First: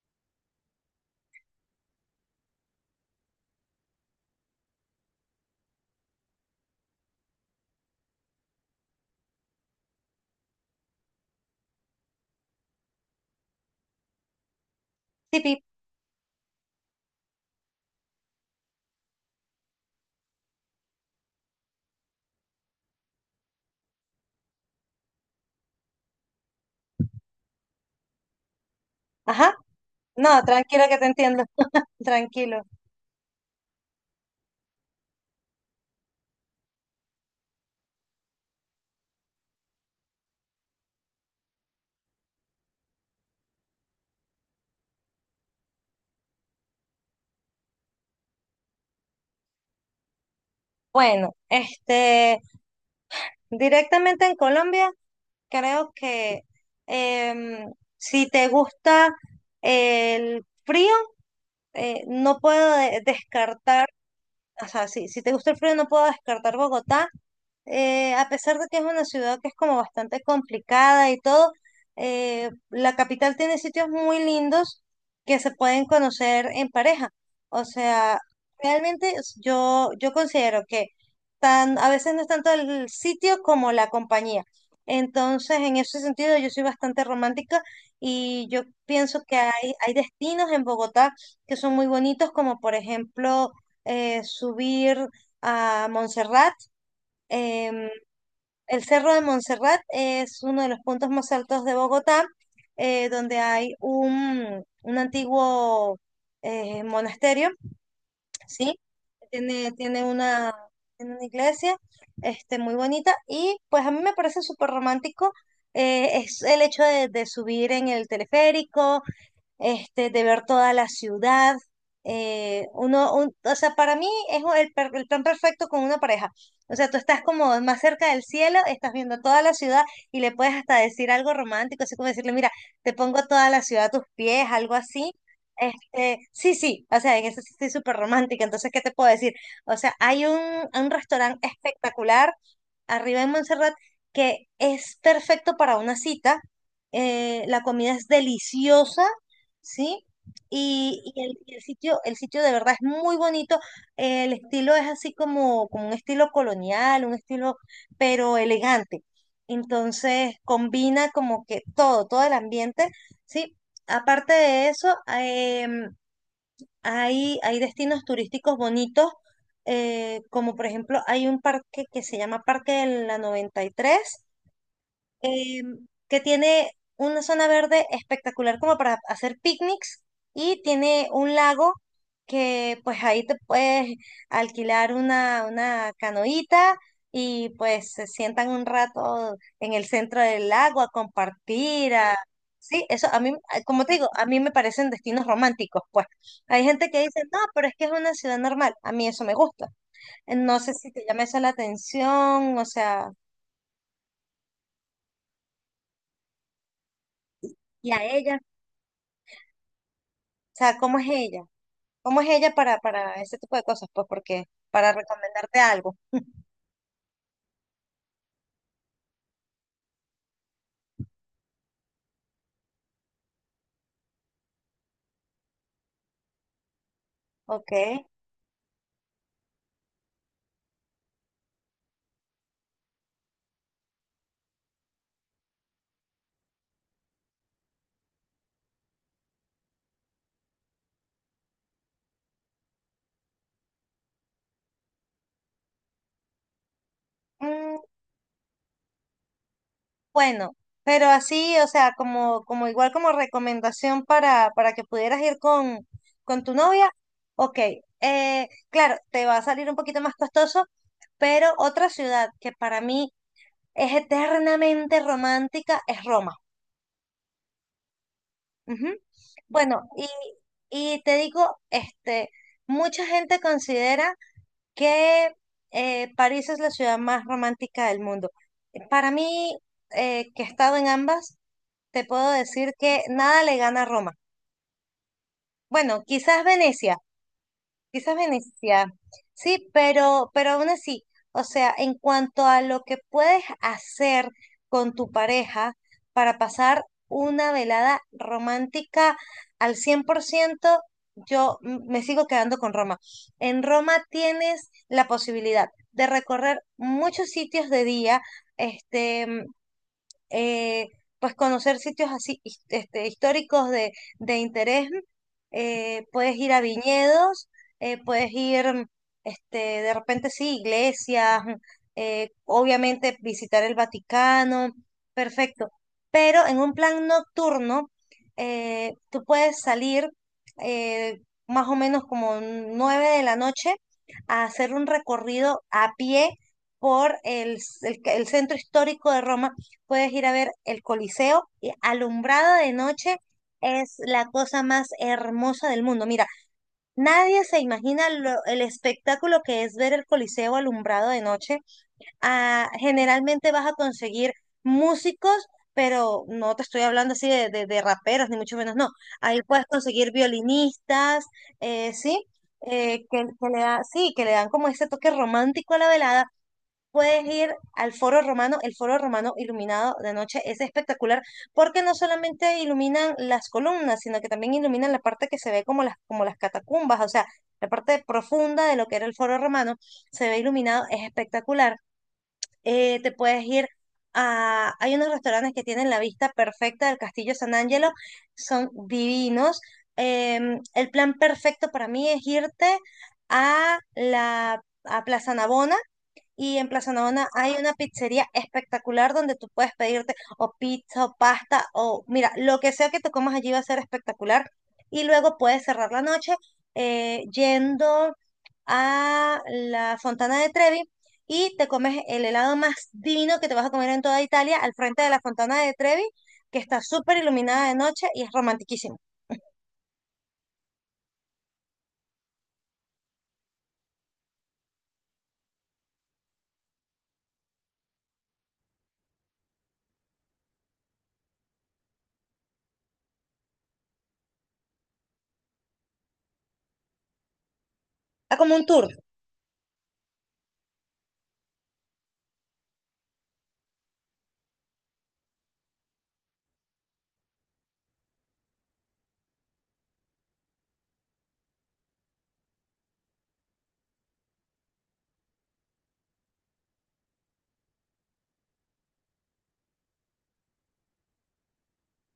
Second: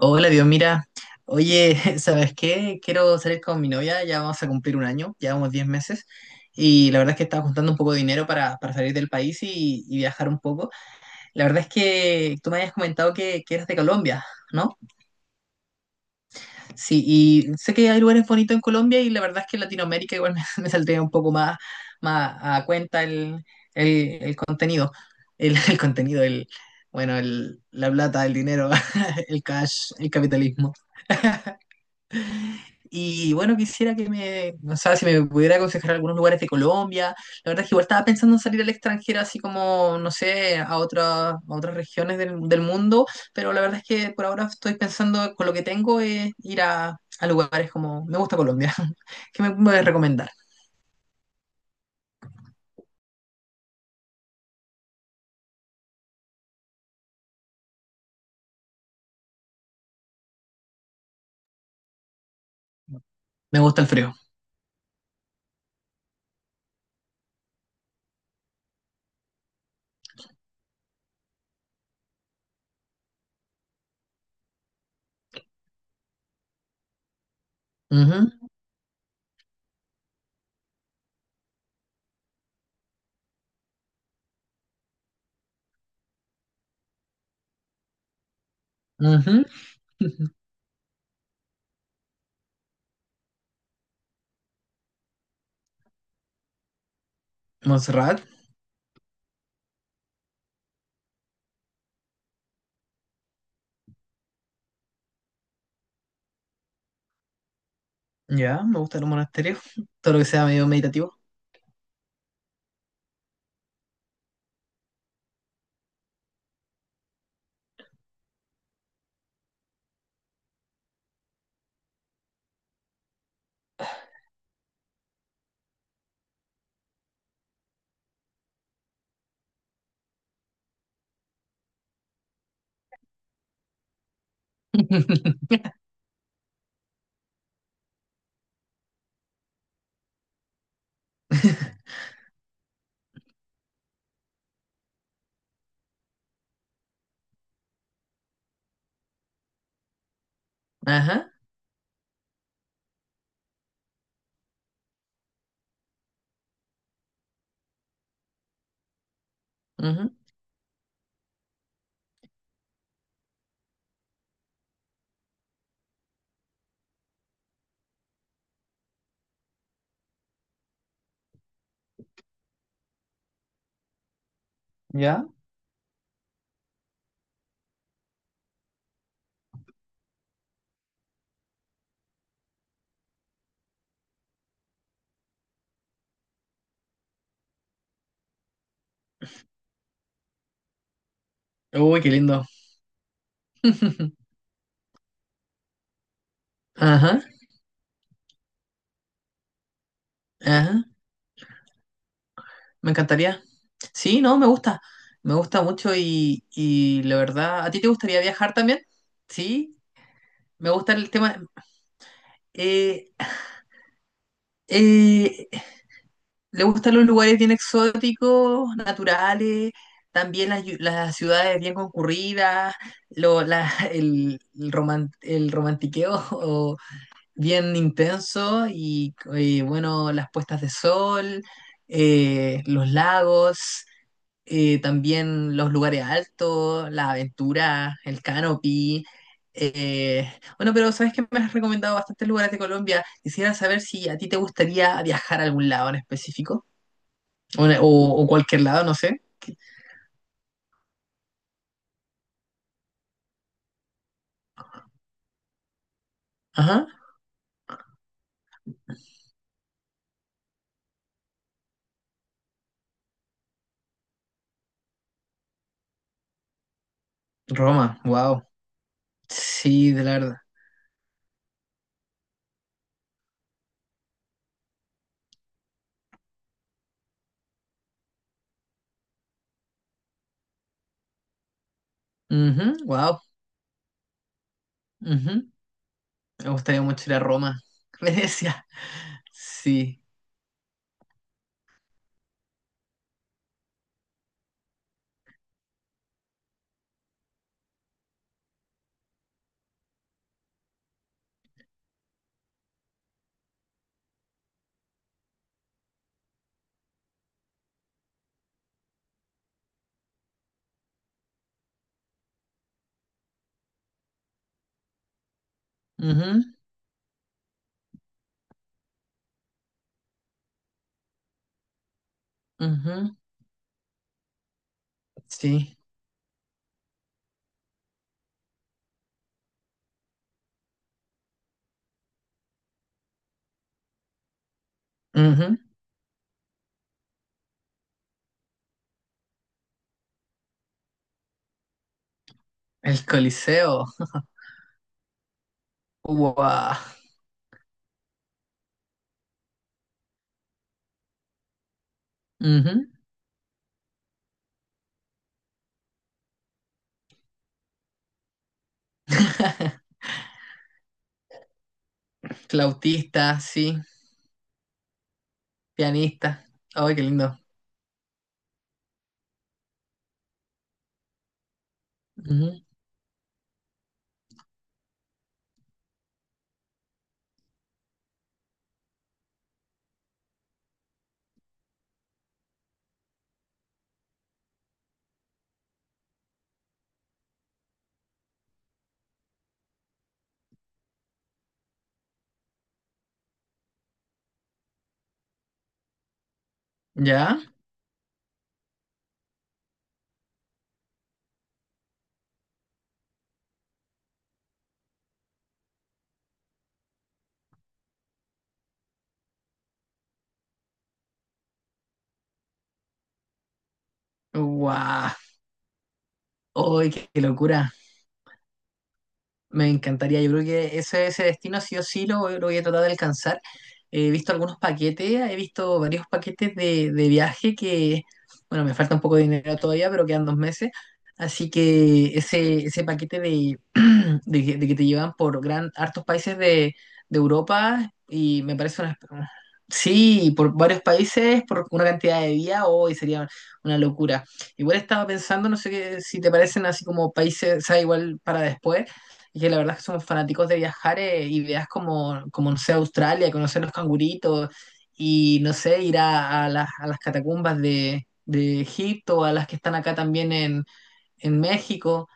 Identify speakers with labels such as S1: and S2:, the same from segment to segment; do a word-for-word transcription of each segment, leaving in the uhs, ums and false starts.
S1: Hola, Dios, mira. Oye, ¿sabes qué? Quiero salir con mi novia, ya vamos a cumplir un año, llevamos diez meses. Y la verdad es que estaba juntando un poco de dinero para, para salir del país y, y viajar un poco. La verdad es que tú me habías comentado que, que eras de Colombia, ¿no?
S2: Tipi.
S1: Sí, y sé que hay lugares bonitos en Colombia y la verdad es que en Latinoamérica igual me, me saldría un poco más, más a cuenta el, el, el contenido. El, el contenido, el, bueno, el, la plata, el dinero, el
S2: Ajá,
S1: cash, el
S2: no,
S1: capitalismo.
S2: tranquilo que te entiendo, tranquilo.
S1: Y bueno, quisiera que me, no sé si me pudiera aconsejar algunos lugares de Colombia. La verdad es que igual estaba pensando en salir al extranjero, así como, no sé, a otra- a otras regiones del, del mundo, pero la verdad es que por ahora estoy pensando con lo que tengo es ir a, a lugares como, me gusta Colombia. ¿Qué me puedes recomendar?
S2: Bueno, este, directamente en Colombia, creo que em, si te gusta el frío, eh, no puedo de-
S1: Me gusta el
S2: descartar.
S1: frío.
S2: O sea, si, si te gusta el frío, no puedo descartar Bogotá, eh, a pesar de que es una ciudad que es como bastante complicada y todo. Eh, la capital tiene sitios muy lindos que se pueden conocer en pareja. O sea, realmente es- yo, yo considero que tan, a veces no es tanto el sitio como la compañía. Entonces, en ese sentido, yo soy bastante romántica y yo pienso
S1: Ujú,
S2: que hay, hay
S1: ujú.
S2: destinos en Bogotá que son muy bonitos, como por ejemplo eh, subir a Montserrat. em,
S1: Montserrat,
S2: el Cerro de Montserrat es uno de los puntos más altos de Bogotá, eh, donde hay un, un antiguo eh, monasterio,
S1: ya,
S2: ¿sí?
S1: me gusta los monasterios,
S2: Tiene, tiene
S1: todo lo que sea
S2: una,
S1: medio
S2: tiene
S1: meditativo.
S2: una iglesia este, muy bonita y pues a mí me parece súper romántico. Eh, es el hecho de, de subir en el teleférico, este, de ver toda la ciudad. Eh, uno, un- o sea, para mí es el, per- el plan perfecto con una pareja. O sea, tú estás como más cerca del cielo, estás viendo toda la ciudad y le puedes hasta decir algo romántico, así como decirle, mira, te pongo toda la ciudad a tus pies, algo así. Este, sí, sí, o sea, en eso sí estoy súper romántica, entonces, ¿qué te puedo decir? O sea, hay un, un restaurante espectacular arriba en Montserrat que es perfecto para una cita. Eh, la comida es deliciosa, ¿sí? Y,
S1: Ajá,
S2: y el, y el sitio, el sitio de verdad es muy bonito. El estilo es así como, como un estilo colonial, un estilo, pero elegante.
S1: ujú,
S2: Entonces combina como que todo, todo el ambiente, ¿sí? Aparte de eso, em, hay, hay destinos turísticos bonitos, eh, como por ejemplo hay un parque que se llama Parque de la noventa y tres,
S1: ya.
S2: eh, que tiene una zona verde espectacular como para hacer picnics y tiene un lago que pues ahí te puedes alquilar una, una canoita y pues se sientan un rato en el centro del lago a compartir,
S1: Uy, qué
S2: a...
S1: lindo.
S2: Sí, eso a mí, a- como te digo, a mí me parecen destinos románticos, pues. Hay gente que
S1: Ajá,
S2: dice, no, pero es que es una ciudad normal. A mí eso me gusta. No sé
S1: ajá.
S2: si te llama eso la atención, o
S1: Me
S2: sea,
S1: encantaría. Sí, no, me gusta. Me gusta mucho y, y la verdad, ¿a ti te
S2: ¿y a
S1: gustaría
S2: ella?
S1: viajar también? Sí,
S2: O
S1: me
S2: sea,
S1: gusta
S2: ¿cómo es
S1: el tema.
S2: ella? ¿Cómo es ella para,
S1: eh,
S2: para ese tipo de cosas? Pues porque, para
S1: eh,
S2: recomendarte algo.
S1: Le gustan los lugares bien exóticos, naturales, también las, yu- las ciudades bien concurridas, lo, la- el, el roman- el romantiqueo o
S2: Ok.
S1: bien intenso y, eh, bueno, las puestas de sol, eh, los lagos. Eh, también los lugares altos, las aventuras, el canopy. eh, bueno, pero sabes que me has recomendado bastantes lugares de Colombia. Quisiera saber si a ti te gustaría viajar a algún lado en específico o,
S2: Mm,
S1: o- o cualquier lado, no sé.
S2: bueno, pero así, o sea, como, como igual como recomendación para, para que pudieras ir con, con tu
S1: Ajá,
S2: novia. Ok. Eh, claro, te va a salir un poquito más costoso, pero otra ciudad que para mí es eternamente romántica es Roma.
S1: Roma, wow.
S2: Ujú. Bueno,
S1: Sí, de
S2: y,
S1: la verdad.
S2: y te digo, este, mucha gente considera que eh, París es la ciudad más romántica del mundo. Para mí, eh, que he estado en ambas, te puedo decir que
S1: Wow.
S2: nada le gana a Roma.
S1: Me
S2: Bueno, quizás
S1: gustaría
S2: Venecia,
S1: mucho ir a Roma,
S2: quizás
S1: Venecia.
S2: Venecia. Sí,
S1: Sí.
S2: pero, pero aún así, o sea, en cuanto a lo que puedes hacer con tu pareja para pasar una velada romántica al cien por ciento, yo m- me sigo quedando con Roma. En Roma tienes la posibilidad de recorrer muchos sitios de día, este, eh, pues conocer sitios así his- este, históricos de, de interés. Eh, puedes
S1: Ujú,
S2: ir a viñedos, eh, puedes ir, este, de repente sí, iglesias, eh, obviamente
S1: ujú.
S2: visitar el Vaticano, perfecto.
S1: Sí.
S2: Pero en un plan nocturno, eh, tú puedes salir eh, más o menos como nueve de la noche a hacer un
S1: Ujú.
S2: recorrido a pie por el, c- el ca- el centro histórico de Roma. Puedes ir a ver el Coliseo y alumbrado de
S1: El
S2: noche
S1: Coliseo.
S2: es la cosa más hermosa del mundo. Mira,
S1: Wow.
S2: nadie se imagina lo- el espectáculo que es ver el Coliseo alumbrado de noche. Ah, generalmente vas a conseguir músicos, pero no te estoy hablando así de, de, de raperos, ni mucho menos, no. Ahí puedes conseguir violinistas, eh, ¿sí? eh, que,
S1: Flautista,
S2: que le
S1: sí.
S2: da, sí, que le dan como ese toque romántico a la velada.
S1: Pianista. Ay, qué
S2: Puedes
S1: lindo.
S2: ir al Foro Romano, el Foro Romano iluminado de noche es espectacular porque no solamente
S1: Ujú.
S2: iluminan las columnas, sino que también iluminan la parte que se ve como las, como las catacumbas, o sea, la parte profunda de lo que era el Foro Romano, se ve iluminado, es espectacular. Eh, te puedes ir a, hay unos restaurantes que tienen la vista perfecta del Castillo San Angelo, son divinos. Em, el plan perfecto para mí es irte a la a Plaza Navona y en Plaza Navona
S1: ¿Ya?
S2: hay una pizzería espectacular donde tú puedes pedirte o pizza o pasta o mira, lo que sea que te comas allí va a ser espectacular. Y luego puedes cerrar la noche eh, yendo a la Fontana de Trevi y te comes el helado más divino que te vas a comer en toda Italia al frente
S1: ¡Guau!
S2: de la Fontana de Trevi, que está
S1: ¡Ay, qué
S2: súper
S1: qué
S2: iluminada
S1: locura!
S2: de noche y es romantiquísimo.
S1: Me encantaría, yo creo que ese, ese destino sí o sí lo, voy lo voy a tratar de alcanzar. He visto algunos paquetes, he visto varios paquetes de, de viaje que, bueno, me falta un poco de dinero todavía, pero quedan dos meses. Así que ese, ese paquete de, de, que de que te llevan por gran, hartos países de, de Europa
S2: Ah,
S1: y
S2: como
S1: me
S2: un
S1: parece
S2: tour.
S1: una... Sí, por varios países, por una cantidad de días, hoy sería una locura. Igual estaba pensando, no sé qué, si te parecen así como países, o sea, igual para después y que la verdad es que somos fanáticos de viajar eh, y veas como, como, no sé, Australia, conocer los canguritos y, no sé, ir a, a las, a las catacumbas de, de Egipto, a las que están acá también en, en México.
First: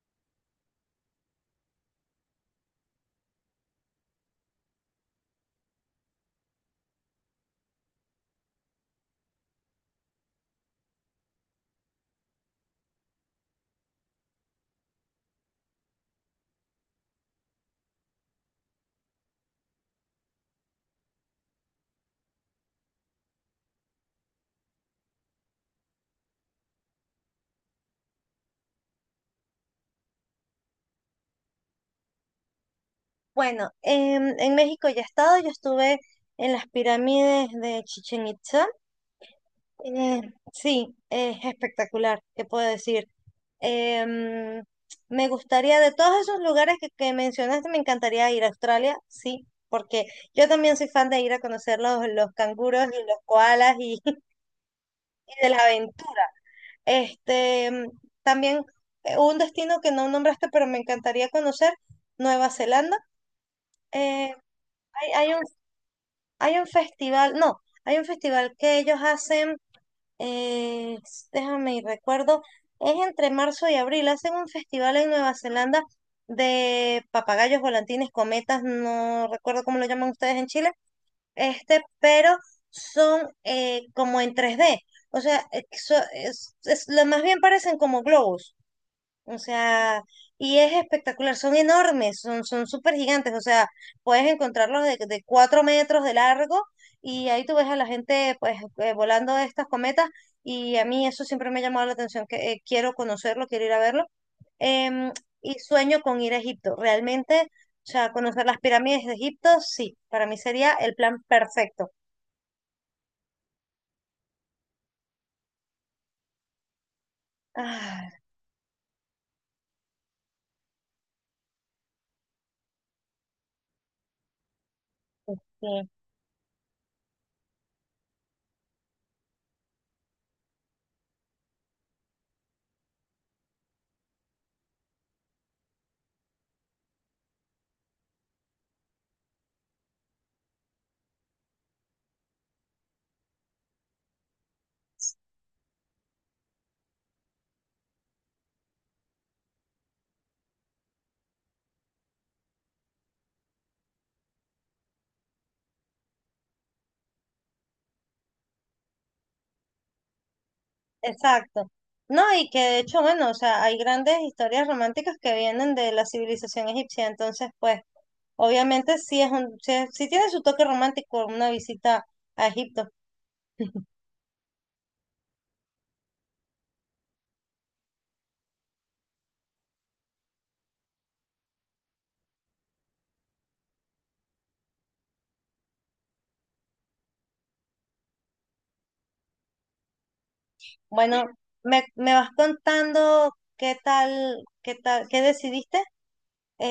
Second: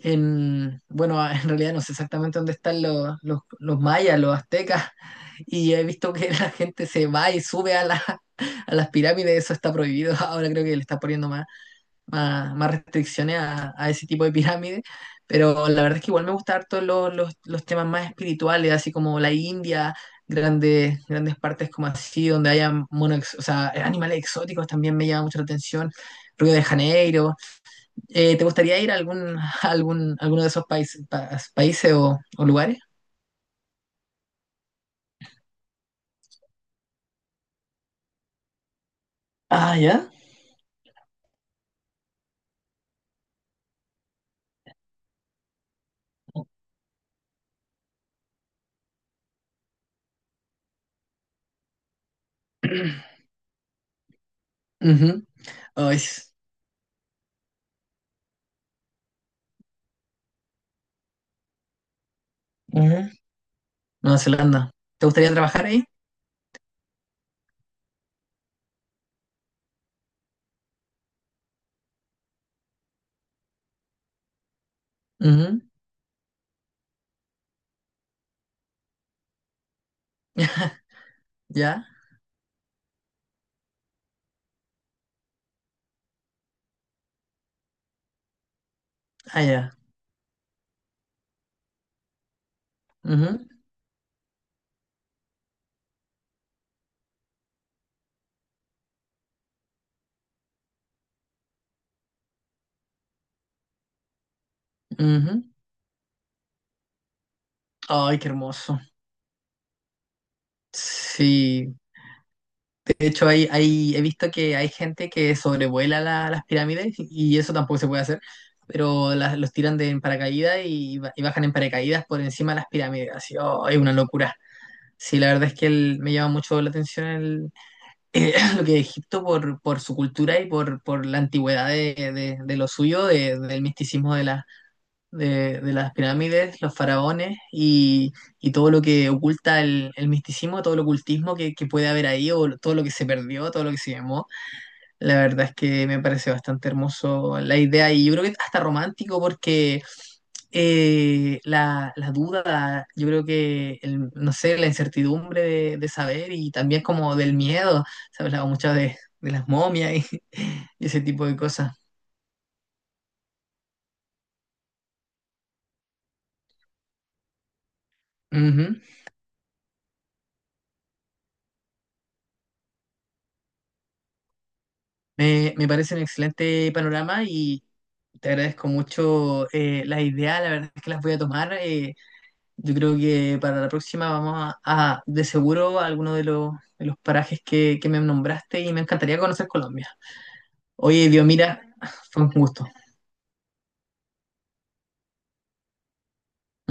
S1: En, bueno, en realidad no sé exactamente dónde están los, los, los mayas, los aztecas, y he visto que la gente se va y sube a, la, a las pirámides, eso está prohibido, ahora creo que le está poniendo más más, más restricciones a, a ese tipo de pirámides, pero la verdad es que igual me gustan harto los, los, los temas más espirituales, así como la India, grandes, grandes partes como así, donde haya mono, ex- o sea, animales exóticos también me llama mucho la atención. Río de Janeiro. Eh, ¿te gustaría ir a algún, a algún, alguno de esos países, pa- países o, o lugares?
S2: Bueno, en, en México ya he estado, yo estuve en las pirámides de Chichen Itza.
S1: Ah, ya.
S2: Eh, sí, es espectacular, ¿qué puedo decir? Em, Me gustaría, de todos esos lugares que, que mencionaste, me encantaría ir a Australia, sí, porque yo también soy fan de ir a conocer los, los canguros y los koalas y,
S1: Ujú.
S2: y de la
S1: Oh,
S2: aventura.
S1: es-
S2: Este, em, también eh, un destino que no nombraste, pero me encantaría conocer, Nueva Zelanda.
S1: Ujú. Nueva
S2: Eh,
S1: Zelanda. ¿Te
S2: hay,
S1: gustaría
S2: hay un,
S1: trabajar ahí?
S2: hay un festival, no, hay un festival que ellos hacen eh, déjame y recuerdo, es entre marzo y abril. Hacen un festival en Nueva
S1: Ujú.
S2: Zelanda de papagayos, volantines, cometas, no recuerdo cómo lo llaman ustedes en Chile, este,
S1: ¿Ya?
S2: pero son eh, como en tres d. O sea, eh, so- es- es- lo más bien parecen como globos. O
S1: Ah, ya.
S2: sea, y es espectacular, son enormes, son, son súper gigantes, o
S1: Ujú,
S2: sea, puedes encontrarlos de, de cuatro metros de largo y ahí tú ves a la gente pues eh, volando estas cometas y a mí eso siempre me ha llamado la atención, que eh, quiero conocerlo, quiero ir a verlo. Em,
S1: ujú.
S2: y sueño con ir a Egipto, realmente, o sea,
S1: Ay, qué
S2: conocer las
S1: hermoso.
S2: pirámides de Egipto, sí, para mí sería el plan
S1: Sí,
S2: perfecto.
S1: de hecho hay, hay, he visto que hay gente que sobrevuela la- las pirámides y eso tampoco se puede
S2: Ah,
S1: hacer, pero las, los tiran de en paracaídas y, ba- y bajan en paracaídas por encima de las pirámides. Así, oh, es una locura. Sí, la verdad es que el- me llama mucho la atención el, eh, lo que es Egipto por, por su cultura y por, por la antigüedad de, de- de lo suyo, de- del misticismo de la de, de las pirámides, los faraones y, y todo lo que oculta el, el misticismo, todo el ocultismo que, que puede haber ahí o todo lo que se perdió, todo lo que se llamó. La verdad es que me parece bastante hermoso la idea y yo creo que hasta romántico porque eh, la, la duda, yo creo que, el- no sé, la incertidumbre de, de saber y también como del miedo, se hablaba mucho de, de las momias y, y ese tipo de
S2: exacto.
S1: cosas.
S2: No, y que de hecho, bueno, o sea, hay grandes historias románticas que vienen de la civilización egipcia, entonces, pues, obviamente sí es un, sí, es- sí tiene su toque romántico una visita a Egipto.
S1: Me, me parece un excelente panorama y te agradezco mucho eh, las ideas, la verdad es que las voy a tomar. Eh, yo creo que para la próxima vamos a, a, de seguro a alguno de los, de los parajes que, que me nombraste y me encantaría conocer Colombia. Oye,
S2: Bueno,
S1: Dios, mira,
S2: me, me
S1: fue un
S2: vas
S1: gusto.
S2: contando qué tal, qué tal, qué decidiste.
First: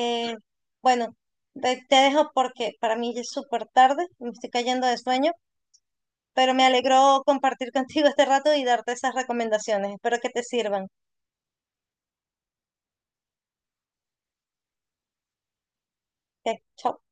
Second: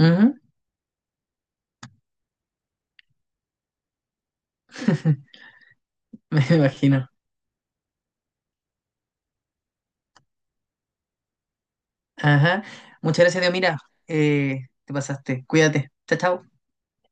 S1: Ujú.
S2: bueno, te, te dejo porque para mí ya es súper tarde, me estoy cayendo de sueño.
S1: Me
S2: Pero me
S1: imagino.
S2: alegró compartir contigo este rato y darte esas recomendaciones. Espero que te sirvan.
S1: Ajá. Muchas gracias, Dios, mira, eh, te pasaste. Cuídate. Chao, chao.
S2: Ok, chao.